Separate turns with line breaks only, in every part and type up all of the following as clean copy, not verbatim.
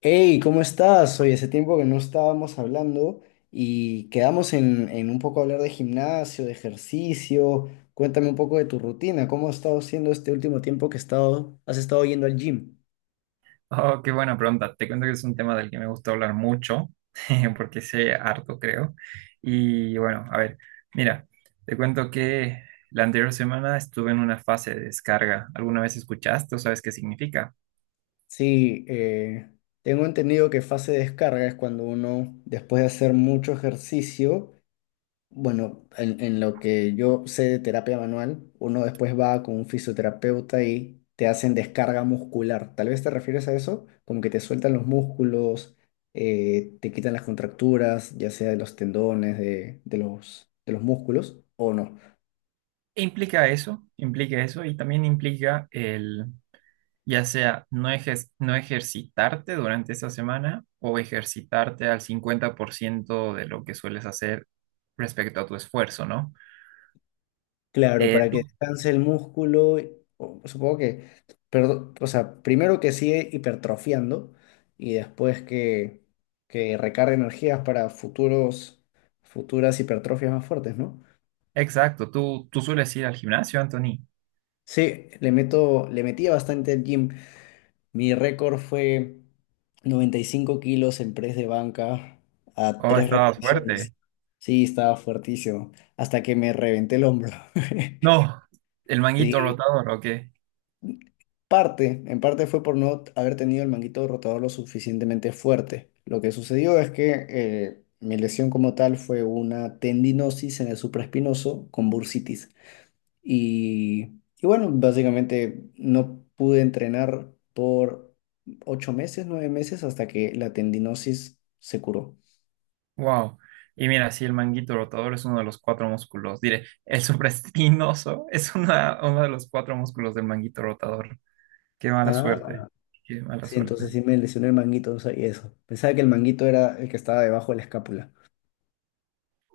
Hey, ¿cómo estás? Hoy hace tiempo que no estábamos hablando y quedamos en un poco hablar de gimnasio, de ejercicio. Cuéntame un poco de tu rutina, ¿cómo has estado siendo este último tiempo que has estado yendo al gym?
Oh, qué buena pregunta. Te cuento que es un tema del que me gusta hablar mucho, porque sé harto, creo. Y bueno, a ver, mira, te cuento que la anterior semana estuve en una fase de descarga. ¿Alguna vez escuchaste o sabes qué significa?
Sí, tengo entendido que fase de descarga es cuando uno, después de hacer mucho ejercicio, bueno, en lo que yo sé de terapia manual, uno después va con un fisioterapeuta y te hacen descarga muscular. Tal vez te refieres a eso, como que te sueltan los músculos, te quitan las contracturas, ya sea de los tendones, de los músculos, o no.
Implica eso y también implica el, ya sea no ejercitarte durante esa semana o ejercitarte al 50% de lo que sueles hacer respecto a tu esfuerzo, ¿no?
Claro,
Eh,
para que descanse el músculo, supongo que, o sea, primero que sigue hipertrofiando y después que recargue energías para futuras hipertrofias más fuertes, ¿no?
Exacto, tú sueles ir al gimnasio, Anthony.
Sí, le metía bastante al gym. Mi récord fue 95 kilos en press de banca a
Oh,
tres
estabas
repeticiones.
fuerte.
Sí, estaba fuertísimo, hasta que me reventé el hombro.
No, el manguito
Sí.
rotador, ok.
Parte, en parte fue por no haber tenido el manguito rotador lo suficientemente fuerte. Lo que sucedió es que mi lesión como tal fue una tendinosis en el supraespinoso con bursitis. Y bueno, básicamente no pude entrenar por 9 meses hasta que la tendinosis se curó.
Wow. Y mira, sí, el manguito rotador es uno de los cuatro músculos. Diré, el supraespinoso es una, uno de los cuatro músculos del manguito rotador. Qué mala suerte.
Ah.
Qué mala
Sí, entonces
suerte.
sí me lesioné el manguito, no sabía eso. Pensaba que el manguito era el que estaba debajo de la escápula.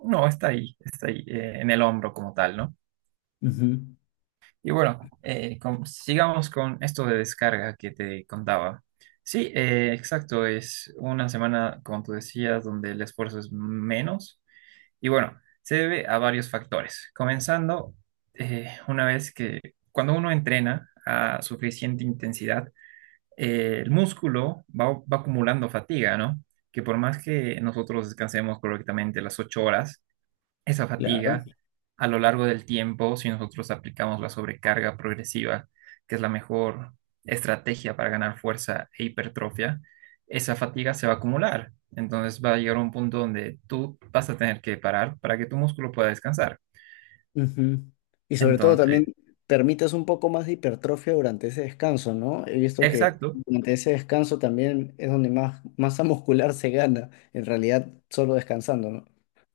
No, está ahí, en el hombro como tal, ¿no?
Ujú.
Y bueno, sigamos con esto de descarga que te contaba. Sí, exacto, es una semana, como tú decías, donde el esfuerzo es menos. Y bueno, se debe a varios factores. Comenzando, una vez que cuando uno entrena a suficiente intensidad, el músculo va acumulando fatiga, ¿no? Que por más que nosotros descansemos correctamente las ocho horas, esa
Claro.
fatiga, a lo largo del tiempo, si nosotros aplicamos la sobrecarga progresiva, que es la mejor estrategia para ganar fuerza e hipertrofia, esa fatiga se va a acumular. Entonces va a llegar a un punto donde tú vas a tener que parar para que tu músculo pueda descansar.
Ujú. Y sobre todo también
Entonces,
permites un poco más de hipertrofia durante ese descanso, ¿no? He visto que
exacto.
durante ese descanso también es donde más masa muscular se gana, en realidad solo descansando, ¿no?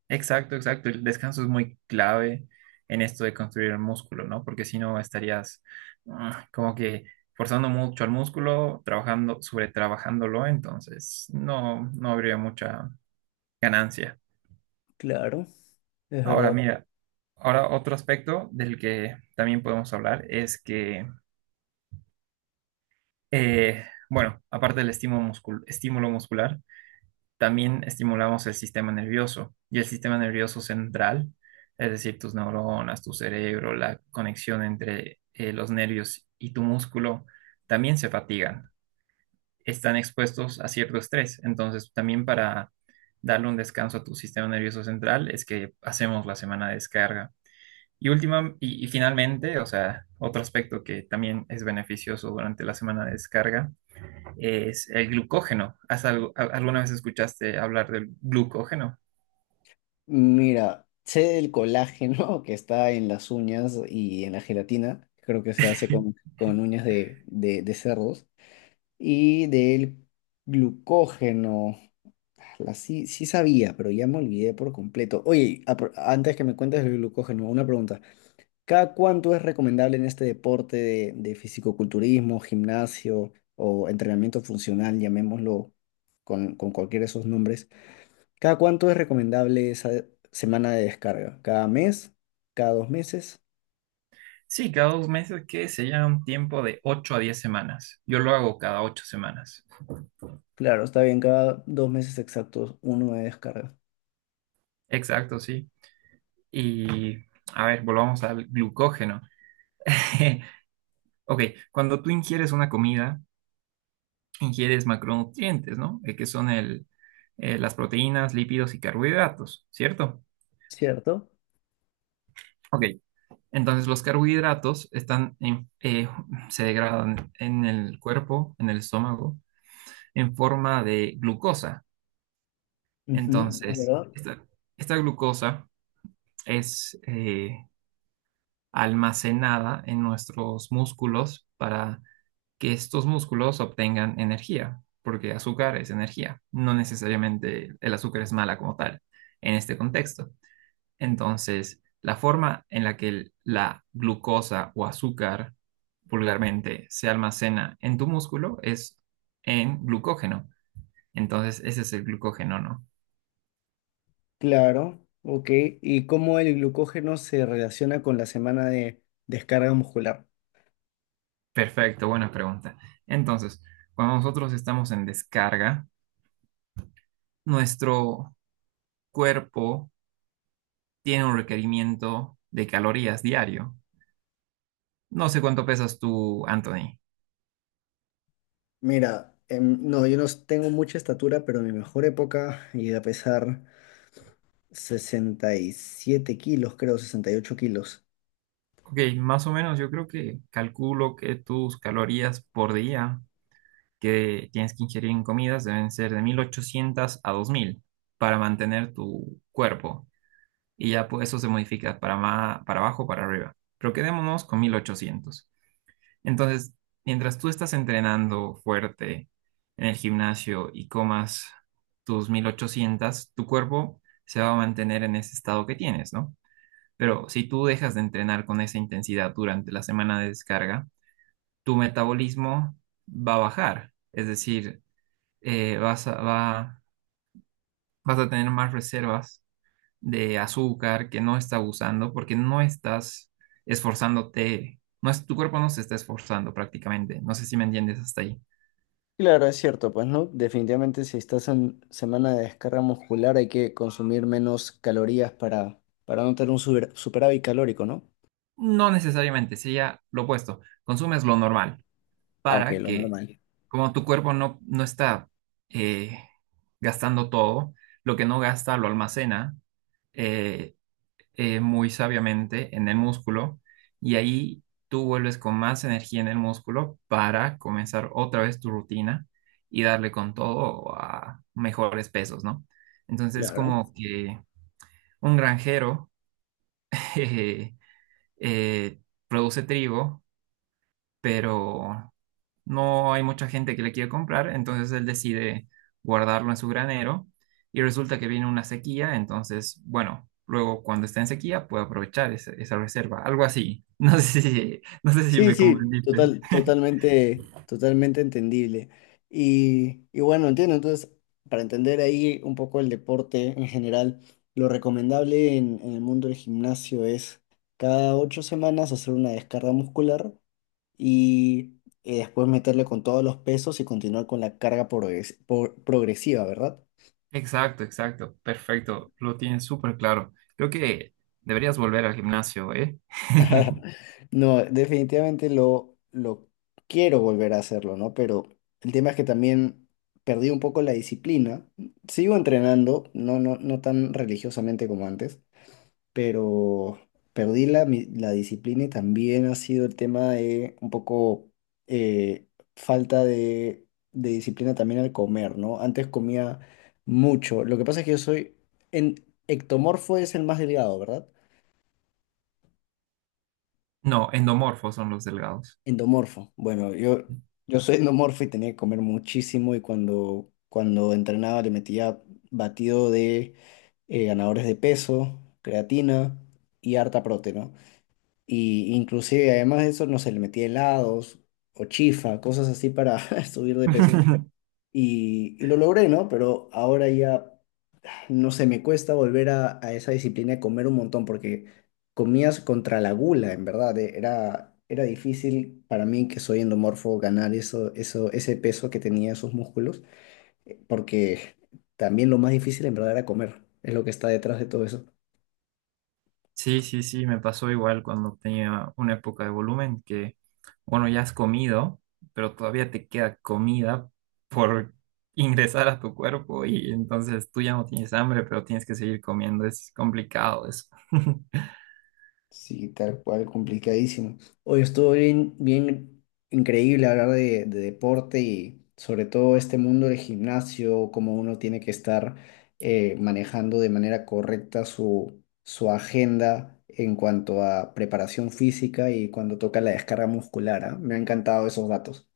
Exacto, exacto. El descanso es muy clave en esto de construir el músculo, ¿no? Porque si no estarías ah, como que forzando mucho al músculo, trabajando, sobretrabajándolo, entonces no, no habría mucha ganancia.
Claro, es
Ahora,
verdad.
mira, ahora otro aspecto del que también podemos hablar es que, eh, bueno, aparte del estímulo muscular, también estimulamos el sistema nervioso y el sistema nervioso central, es decir, tus neuronas, tu cerebro, la conexión entre los nervios y tu músculo, también se fatigan, están expuestos a cierto estrés. Entonces, también para darle un descanso a tu sistema nervioso central es que hacemos la semana de descarga. Y última, y finalmente, o sea, otro aspecto que también es beneficioso durante la semana de descarga es el glucógeno. ¿ Alguna vez escuchaste hablar del glucógeno?
Mira, sé del colágeno que está en las uñas y en la gelatina, creo que se hace con uñas de cerdos. Y del glucógeno. La sí, sí sabía, pero ya me olvidé por completo. Oye, antes que me cuentes del glucógeno, una pregunta. ¿Cada cuánto es recomendable en este deporte de fisicoculturismo, gimnasio o entrenamiento funcional, llamémoslo con cualquiera de esos nombres? ¿Cada cuánto es recomendable esa semana de descarga? ¿Cada mes? ¿Cada dos meses?
Sí, cada dos meses que se llama un tiempo de ocho a 10 semanas. Yo lo hago cada 8 semanas.
Claro, está bien, cada dos meses exactos uno de descarga,
Exacto, sí. Y a ver, volvamos al glucógeno. Ok, cuando tú ingieres una comida, ingieres macronutrientes, ¿no? Que son las proteínas, lípidos y carbohidratos, ¿cierto?
¿cierto?
Ok, entonces los carbohidratos se degradan en el cuerpo, en el estómago, en forma de glucosa.
Ujú, es
Entonces,
verdad.
esta glucosa es almacenada en nuestros músculos para que estos músculos obtengan energía, porque azúcar es energía. No necesariamente el azúcar es mala como tal en este contexto. Entonces, la forma en la que la glucosa o azúcar vulgarmente se almacena en tu músculo es en glucógeno. Entonces, ese es el glucógeno, ¿no?
Claro, ok. ¿Y cómo el glucógeno se relaciona con la semana de descarga muscular?
Perfecto, buena pregunta. Entonces, cuando nosotros estamos en descarga, nuestro cuerpo tiene un requerimiento de calorías diario. No sé cuánto pesas tú, Anthony.
Mira, no, yo no s- tengo mucha estatura, pero mi mejor época llegué a pesar 67 kilos, creo, 68 kilos.
Ok, más o menos yo creo que calculo que tus calorías por día que tienes que ingerir en comidas deben ser de 1800 a 2000 para mantener tu cuerpo. Y ya pues, eso se modifica para, para abajo, para arriba. Pero quedémonos con 1800. Entonces, mientras tú estás entrenando fuerte en el gimnasio y comas tus 1800, tu cuerpo se va a mantener en ese estado que tienes, ¿no? Pero si tú dejas de entrenar con esa intensidad durante la semana de descarga, tu metabolismo va a bajar. Es decir, eh, vas a, va- vas a tener más reservas de azúcar que no está usando porque no estás esforzándote, no es, tu cuerpo no se está esforzando prácticamente. No sé si me entiendes hasta ahí.
Claro, es cierto, pues no, definitivamente si estás en semana de descarga muscular hay que consumir menos calorías para no tener un superávit calórico, ¿no?
No necesariamente, sería lo opuesto. Consumes lo normal
Ah, ok,
para
lo
que,
normal.
como tu cuerpo no está eh, gastando todo, lo que no gasta lo almacena eh, muy sabiamente en el músculo y ahí tú vuelves con más energía en el músculo para comenzar otra vez tu rutina y darle con todo a mejores pesos, ¿no? Entonces,
Claro.
como que un granjero eh, eh, produce trigo, pero no hay mucha gente que le quiere comprar, entonces él decide guardarlo en su granero y resulta que viene una sequía, entonces, bueno, luego cuando está en sequía puede aprovechar esa, esa reserva, algo así. No sé si, no sé si
Sí,
me
sí,
comprendiste.
totalmente, totalmente entendible. Y bueno, entiendo, entonces, para entender ahí un poco el deporte en general, lo recomendable en el mundo del gimnasio es cada 8 semanas hacer una descarga muscular y después meterle con todos los pesos y continuar con la carga progresiva, ¿verdad?
Exacto, exacto, perfecto, lo tienes súper claro. Creo que deberías volver al gimnasio, ¿eh?
No, definitivamente lo quiero volver a hacerlo, ¿no? Pero el tema es que también perdí un poco la disciplina. Sigo entrenando, no tan religiosamente como antes, pero perdí la disciplina y también ha sido el tema de un poco eh, falta de disciplina también al comer, ¿no? Antes comía mucho. Lo que pasa es que yo soy, en ectomorfo es el más delgado, ¿verdad?
No, endomorfos son los delgados.
Endomorfo. Bueno, yo soy endomorfo y tenía que comer muchísimo y cuando entrenaba le metía batido de ganadores de peso, creatina y harta proteína, ¿no? Y inclusive además de eso, no sé, le metía helados o chifa, cosas así para subir de peso. Y lo logré, ¿no? Pero ahora ya no sé, me cuesta volver a esa disciplina de comer un montón porque comías contra la gula, en verdad. Era, era difícil para mí, que soy endomorfo, ganar ese peso que tenía esos músculos, porque también lo más difícil en verdad era comer, es lo que está detrás de todo eso.
Sí, sí, sí, me pasó igual cuando tenía una época de volumen que, bueno, ya has comido, pero todavía te queda comida por ingresar a tu cuerpo y entonces tú ya no tienes hambre, pero tienes que seguir comiendo. Es complicado eso.
Sí, tal cual, complicadísimo. Hoy estuvo bien, bien increíble hablar de deporte y sobre todo este mundo del gimnasio, cómo uno tiene que estar manejando de manera correcta su, su agenda en cuanto a preparación física y cuando toca la descarga muscular, ¿ah? Me han encantado esos datos.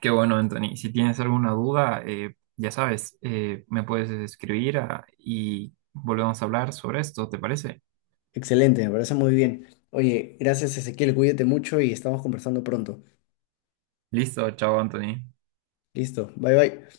Qué bueno, Anthony. Si tienes alguna duda, ya sabes, me puedes escribir y volvemos a hablar sobre esto, ¿te parece?
Excelente, me parece muy bien. Oye, gracias, Ezequiel, cuídate mucho y estamos conversando pronto.
Listo, chao, Anthony.
Listo, bye bye.